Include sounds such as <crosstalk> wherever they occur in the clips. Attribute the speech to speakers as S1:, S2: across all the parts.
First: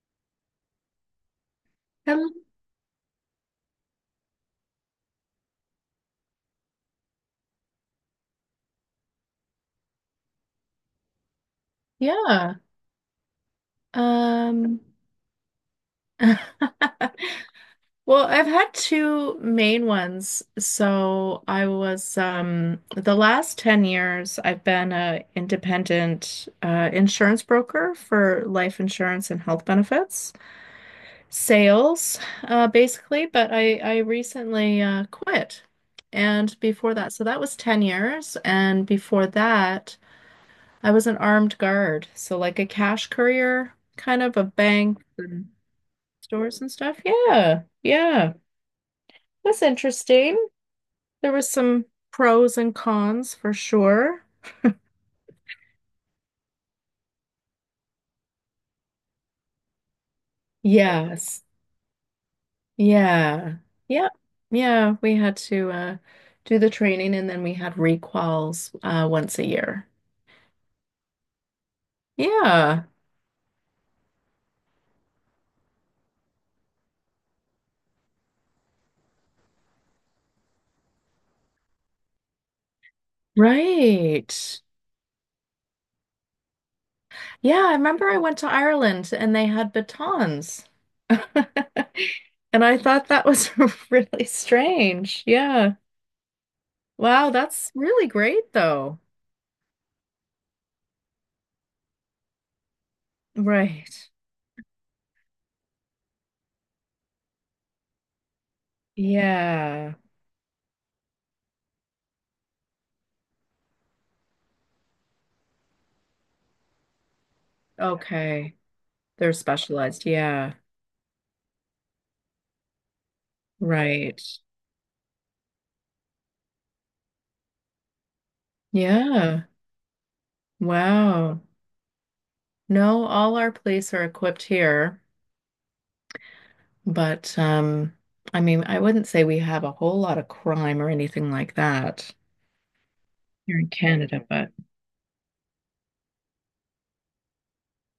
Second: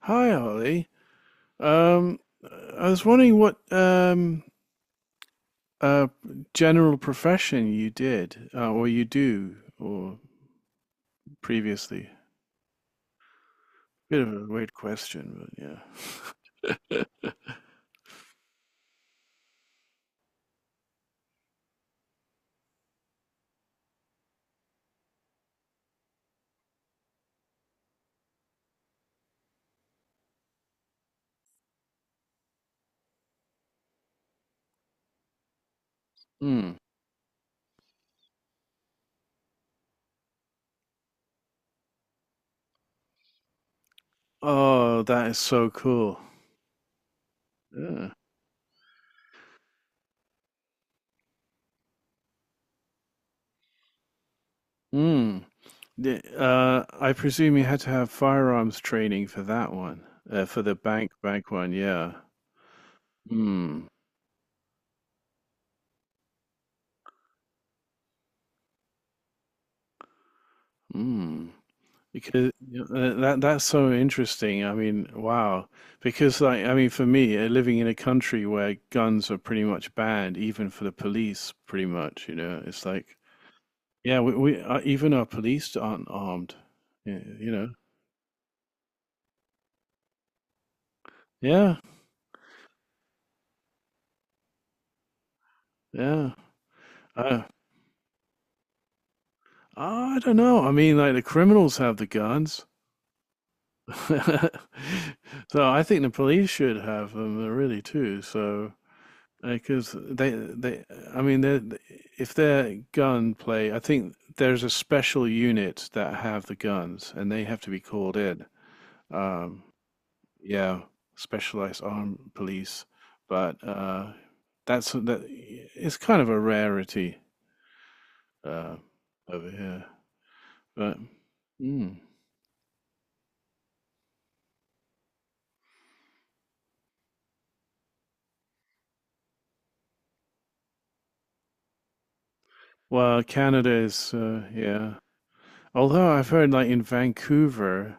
S1: Hi, Ollie. Um,
S2: Um,
S1: I was wondering what uh, general profession you did, or you do, or previously.
S2: yeah.
S1: Bit of a weird
S2: Um,
S1: question, but yeah.
S2: <laughs> well, I've had two main ones. So I was the last 10 years I've been a independent insurance broker for life insurance and health benefits, sales, basically, but I recently quit. And
S1: Hmm.
S2: before that, so that was 10 years, and before that I was an armed guard, so like a cash courier, kind of a bank
S1: Oh, that is
S2: and
S1: so cool.
S2: stores and stuff. Yeah,
S1: Yeah.
S2: yeah. That's interesting. There was some pros and cons for sure.
S1: Hmm. I presume you had to have firearms training for that one, for the bank
S2: Yes.
S1: bank one. Yeah.
S2: Yeah.
S1: Hmm.
S2: Yeah. Yeah. We had to do the training and then we had recalls once a year.
S1: Hmm. Because
S2: Yeah.
S1: that's so interesting. I mean, wow. Because I mean, for me, living in a country where guns are pretty much banned, even for the police, pretty much, you know, it's like, yeah,
S2: Right.
S1: we even our police aren't armed. You
S2: Yeah,
S1: know,
S2: I remember I went to Ireland and they had batons. <laughs>
S1: yeah,
S2: And I thought that was <laughs> really strange. Yeah.
S1: yeah.
S2: Wow,
S1: Uh,
S2: that's really great though.
S1: I don't know. I mean, like the criminals have the guns,
S2: Right.
S1: <laughs> so I think the police should have them really too. So. Because
S2: Yeah.
S1: I mean, if they're gunplay, I think there's a special unit that have the guns, and they have to be called in.
S2: Okay. They're
S1: Um,
S2: specialized. Yeah.
S1: yeah, specialized armed police, but uh,
S2: Right.
S1: that's uh, that. It's kind of a rarity uh,
S2: Yeah.
S1: over here. But
S2: Wow.
S1: mm.
S2: No, all our police are equipped here, but I mean, I wouldn't say we have a whole lot of crime or anything like that
S1: Well,
S2: here in
S1: Canada is
S2: Canada, but
S1: yeah. Although I've heard like in Vancouver,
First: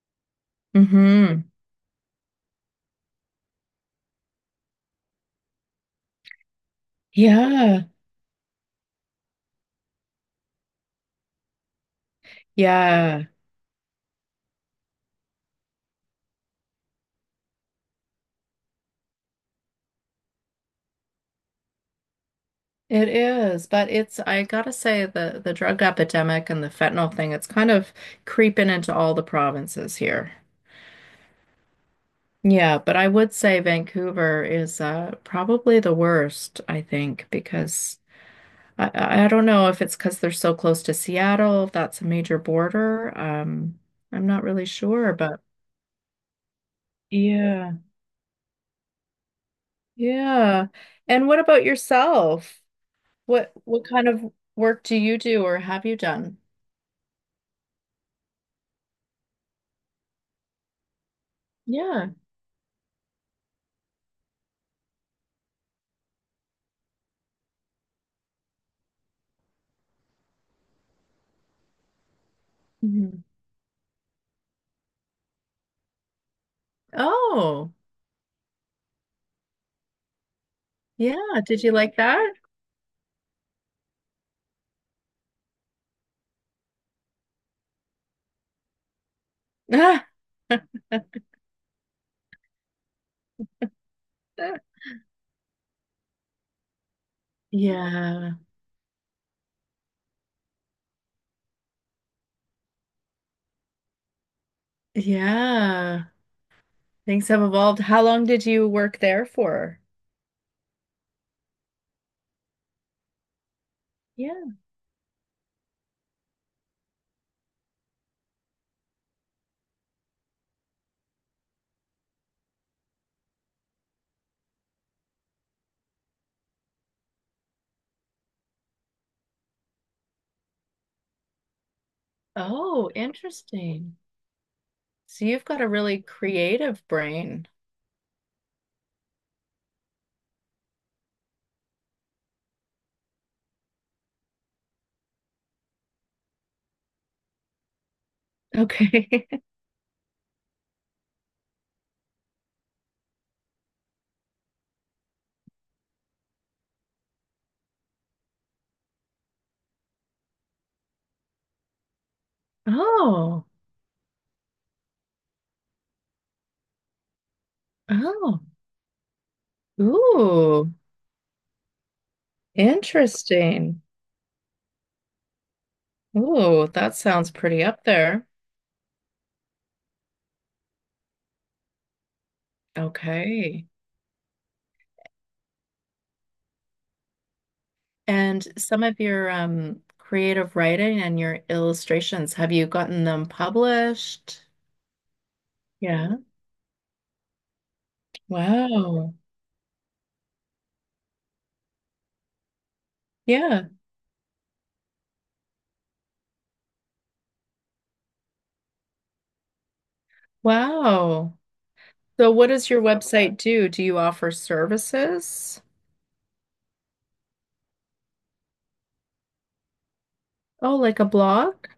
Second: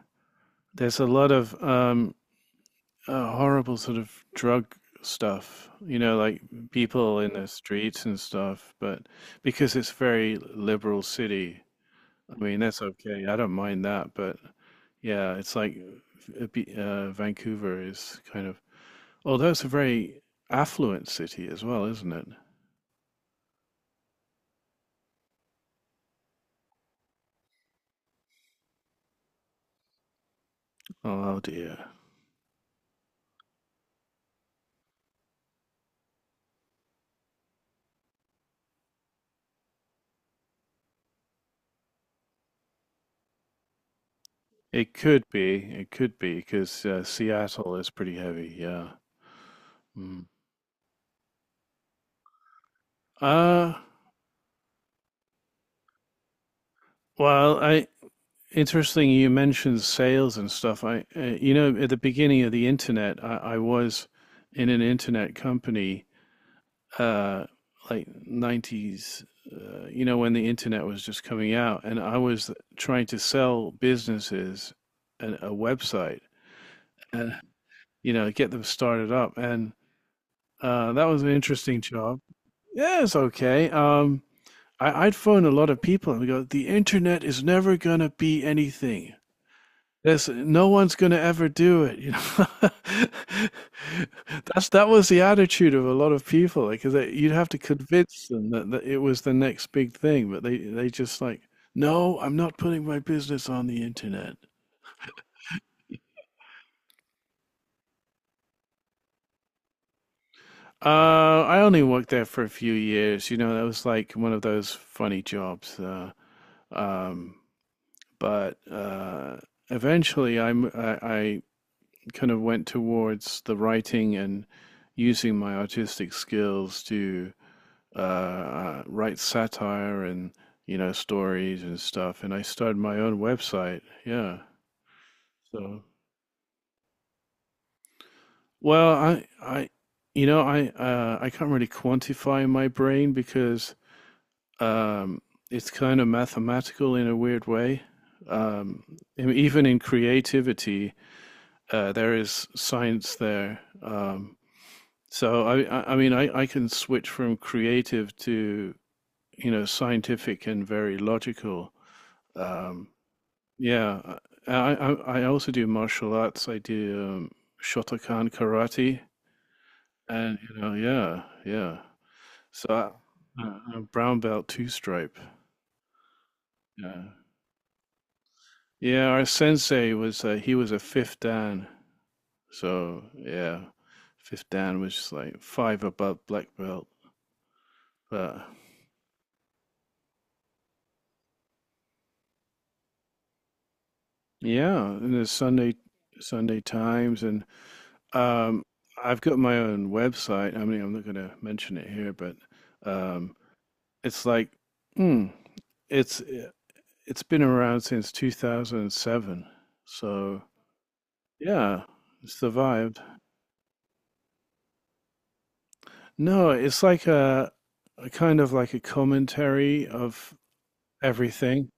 S1: there's a lot
S2: mhm.
S1: of horrible sort of drug stuff, you know, like people in the
S2: Yeah,
S1: streets and stuff. But because it's very liberal city, I mean, that's
S2: yeah,
S1: okay. I don't mind that. But yeah, it's like Vancouver is kind of, although it's a very affluent city as well, isn't it?
S2: it is. But I gotta say, the drug epidemic and the fentanyl thing, it's kind of creeping into all the provinces here.
S1: Oh dear.
S2: Yeah, but I would say Vancouver is probably the worst, I think, because I don't know if it's because they're so close to Seattle, if that's a major border. I'm not really
S1: It
S2: sure,
S1: could
S2: but
S1: be. It could be because Seattle
S2: yeah,
S1: is pretty heavy. Yeah. Mm.
S2: yeah. And what about yourself? What
S1: Uh,
S2: what kind of work do you do or have you done?
S1: well, I Interesting, you mentioned sales and stuff. You know, at the
S2: Yeah.
S1: beginning of the internet, I was in an internet company, uh, like 90s, you know, when the internet was just coming out, and I was trying to
S2: Mhm.
S1: sell businesses a website and,
S2: Oh,
S1: you know, get them started up. And that
S2: yeah.
S1: was an
S2: Did you
S1: interesting
S2: like
S1: job.
S2: that?
S1: Yeah, it's okay. I'd phone a lot of people and we go, the internet is never gonna be anything.
S2: <laughs>
S1: This No one's going to ever do it, you know. <laughs> That was the attitude of a lot of people, like 'cause they, you'd have to convince
S2: yeah.
S1: them that it was the next big thing, but they just like, no, I'm not putting my business on the internet.
S2: Yeah. Things have evolved. How long did you work there for?
S1: I only worked there for a few years, you know. That was like one of
S2: Yeah.
S1: those funny jobs. Um, but Eventually, I kind of went towards the writing and using my artistic skills to write satire and you know stories and stuff. And I started
S2: Oh,
S1: my own website.
S2: interesting.
S1: Yeah.
S2: So you've got a
S1: So
S2: really creative brain.
S1: well, I you know I can't really quantify my brain because um, it's kind of mathematical in a weird way. Um,
S2: Okay. <laughs>
S1: even in creativity, there is science there. So I can switch from creative to, you know, scientific and very logical. Um,
S2: Oh,
S1: yeah, I, I, I also do martial arts. I do Shotokan
S2: oh,
S1: karate, and you
S2: ooh,
S1: know, yeah, yeah. So I,
S2: interesting.
S1: I'm brown belt two stripe.
S2: Ooh, that
S1: Yeah,
S2: sounds pretty up there.
S1: yeah. Our sensei was he was a fifth dan, so yeah,
S2: Okay.
S1: fifth dan was just like five above black belt, but.
S2: And some of your creative writing and your illustrations, have you gotten them published?
S1: Yeah, and the Sunday
S2: Yeah.
S1: Sunday Times, and um,
S2: Wow.
S1: I've got my own website. I mean, I'm not going to mention it here, but um,
S2: Yeah.
S1: it's like, hmm, it's eh, it's been around since 2007. So
S2: Wow.
S1: yeah,
S2: So
S1: it's
S2: what does your
S1: survived.
S2: website do? Do you offer services?
S1: No, it's like a kind of like a commentary of
S2: Oh, like a blog?
S1: everything,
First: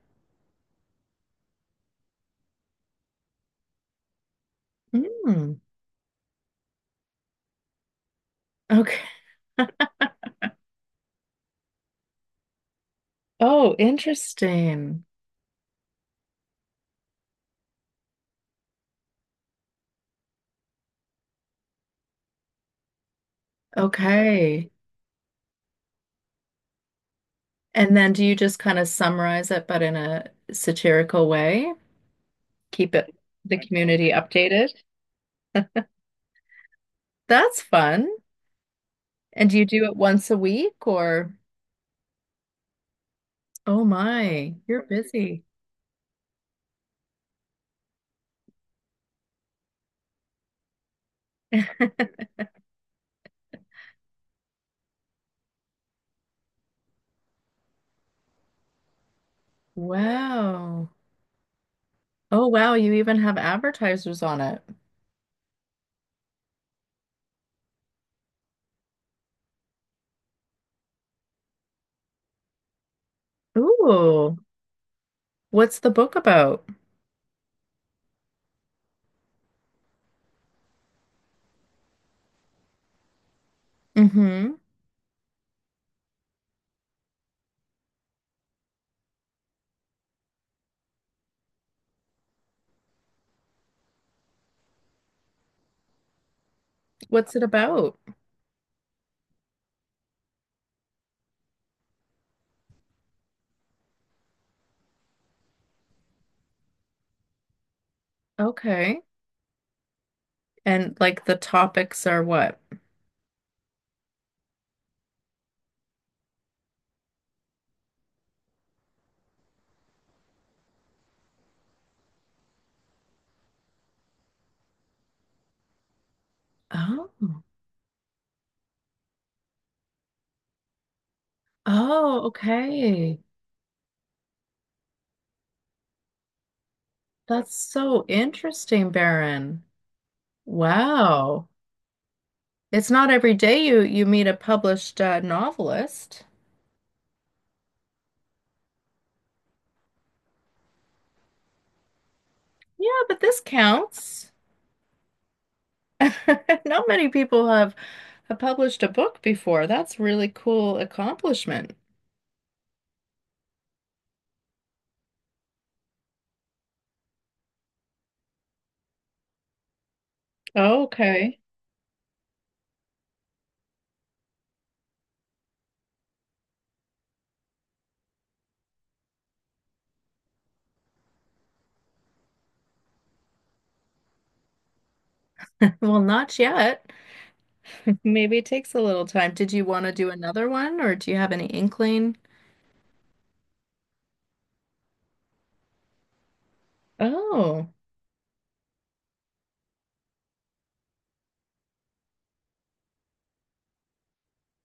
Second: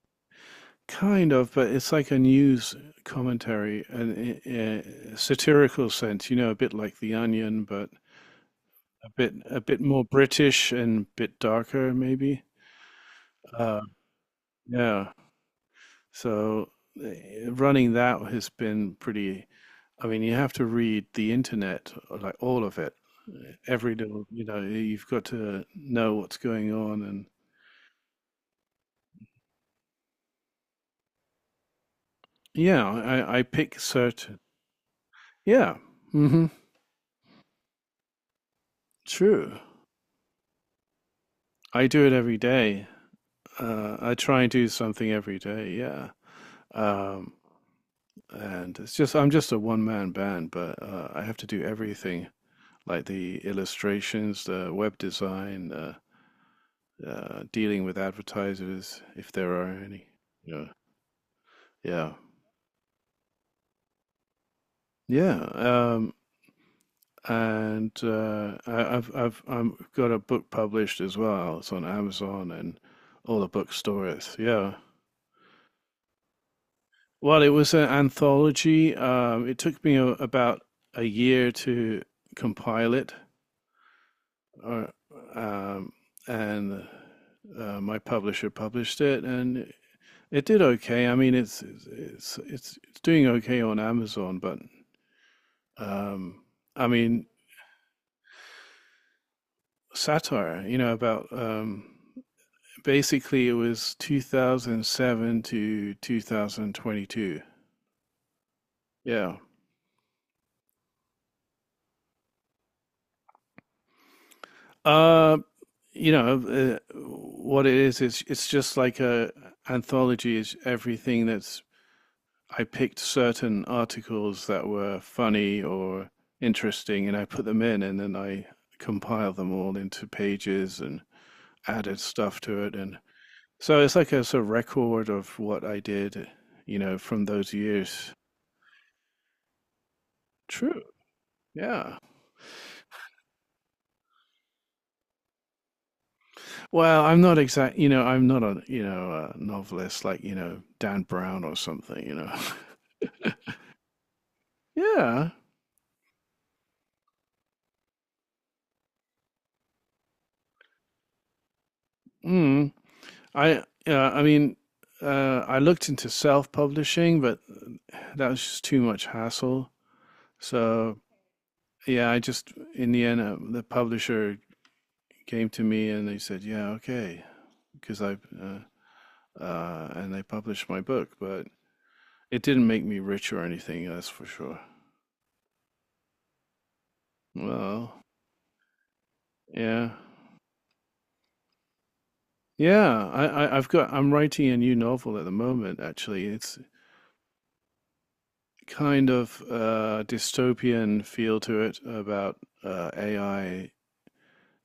S1: kind of, but it's like a news commentary, an a
S2: Hmm.
S1: satirical sense, you know, a bit like The Onion, but
S2: Okay.
S1: a bit more British and a bit darker maybe.
S2: Oh,
S1: Uh,
S2: interesting.
S1: yeah. So eh, running that has been pretty. I mean, you have to read the internet, like all of it, every little. You know,
S2: Okay.
S1: you've got to know what's going on, and
S2: And then do you just kind of summarize it, but in a satirical way?
S1: yeah,
S2: Keep it
S1: I
S2: the
S1: pick
S2: community
S1: certain.
S2: updated?
S1: Yeah. Hmm.
S2: That's fun. And do
S1: True.
S2: you do it once a week or?
S1: I do it every day.
S2: Oh
S1: I try and
S2: my,
S1: do
S2: you're
S1: something every
S2: busy.
S1: day. Yeah. Um, and it's just I'm just a one man band, but I have to do everything
S2: <laughs>
S1: like the illustrations, the web design, dealing with advertisers if there are any. Yeah,
S2: Wow.
S1: yeah,
S2: Oh wow, you even have advertisers on it.
S1: yeah. And I, I've I'm got a book published as well. It's on Amazon and all the bookstores.
S2: Ooh,
S1: Yeah.
S2: what's the book about?
S1: Well, it was an anthology. It took me about a year to compile it,
S2: Mm-hmm.
S1: or, um, and my publisher published it, and it did okay. I mean, it's doing okay on Amazon, but um, I mean,
S2: What's it about?
S1: satire. You know about basically it was 2007 to 2022.
S2: Okay.
S1: Yeah.
S2: And like the topics are what?
S1: Uh, what it is. It's just like a anthology. Is Everything that's I picked certain articles that were funny or interesting,
S2: Oh.
S1: and I put them in, and then I compile them all into pages and added
S2: Oh,
S1: stuff to it. And
S2: okay.
S1: so it's like a sort of record of what I did, you know, from those
S2: That's so
S1: years.
S2: interesting, Baron.
S1: True.
S2: Wow.
S1: Yeah.
S2: It's not every day you meet a published novelist.
S1: Well, I'm not exact, you know, I'm not a, you know, a novelist like, you know, Dan Brown or something, you know. <laughs>
S2: Yeah, but this counts.
S1: Yeah.
S2: <laughs> Not many people have I published a book before. That's really cool accomplishment.
S1: Mm. Yeah, I mean, I looked into self-publishing, but that was just too much hassle. So,
S2: Okay. <laughs>
S1: yeah, I just, in the end, the publisher came to me and they said, yeah, okay, because I published my book, but it didn't make me rich or anything, that's for sure.
S2: Well, not yet.
S1: Well,
S2: Maybe it takes a little time. Did you want
S1: yeah,
S2: to do another one or do you have any inkling?
S1: yeah. I I've got I'm writing a new novel at the moment. Actually, it's
S2: Oh,
S1: kind of dystopian feel to it about AI.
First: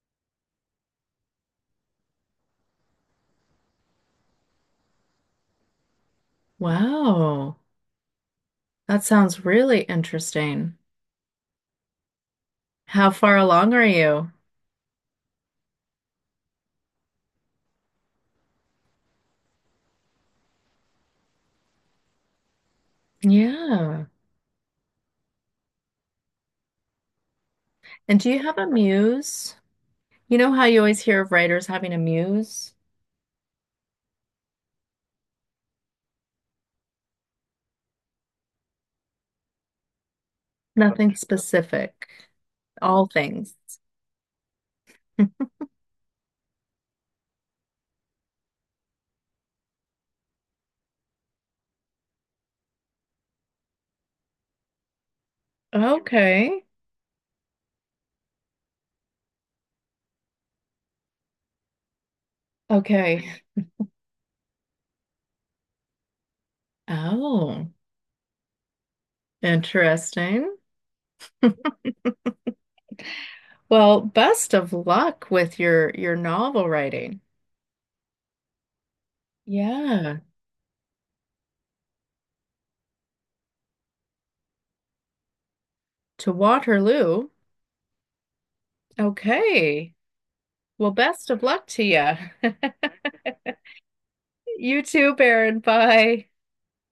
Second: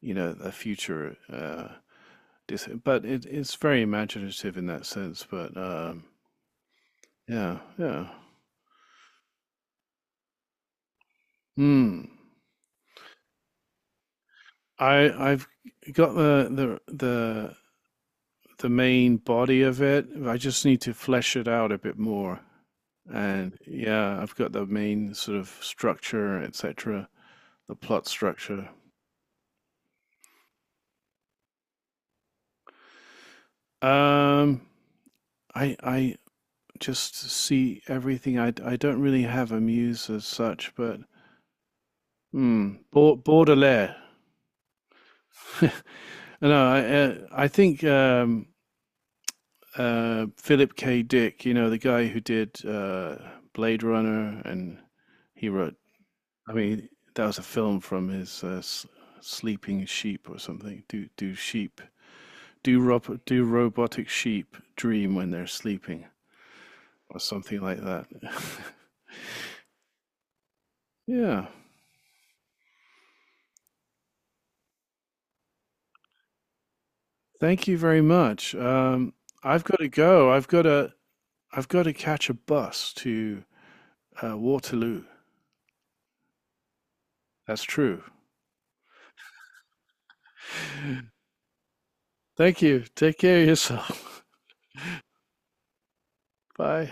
S1: You know, a future. It's very imaginative in that sense. But
S2: wow.
S1: yeah, yeah.
S2: That sounds really interesting.
S1: Hmm.
S2: How far along are you?
S1: I've got the main body of it. I just need to flesh it out a bit more. And
S2: Yeah.
S1: yeah, I've got the main sort of structure, etc., the plot
S2: And do you have a
S1: structure.
S2: muse? You know how you always hear of writers having a muse?
S1: Um, I just see everything. I don't really have a muse as such, but
S2: Nothing specific,
S1: hmm,
S2: all things.
S1: Baudelaire. <laughs> No, I think Philip K. Dick, you know, the guy who did Blade Runner and he wrote I
S2: Okay.
S1: mean, that was a film from his Sleeping Sheep or something. Do do sheep do rob
S2: Okay.
S1: do robotic sheep dream when they're sleeping or something
S2: Oh,
S1: like that?
S2: interesting.
S1: <laughs> Yeah.
S2: Well, best of luck with your novel writing.
S1: Thank you very much. I've got to
S2: Yeah,
S1: go. I've got to catch a bus to Waterloo.
S2: to Waterloo.
S1: That's true. <laughs>
S2: Okay. Well, best of luck to you.
S1: Thank you. Take care of
S2: <laughs>
S1: yourself.
S2: You too, Baron. Bye.
S1: <laughs> Bye.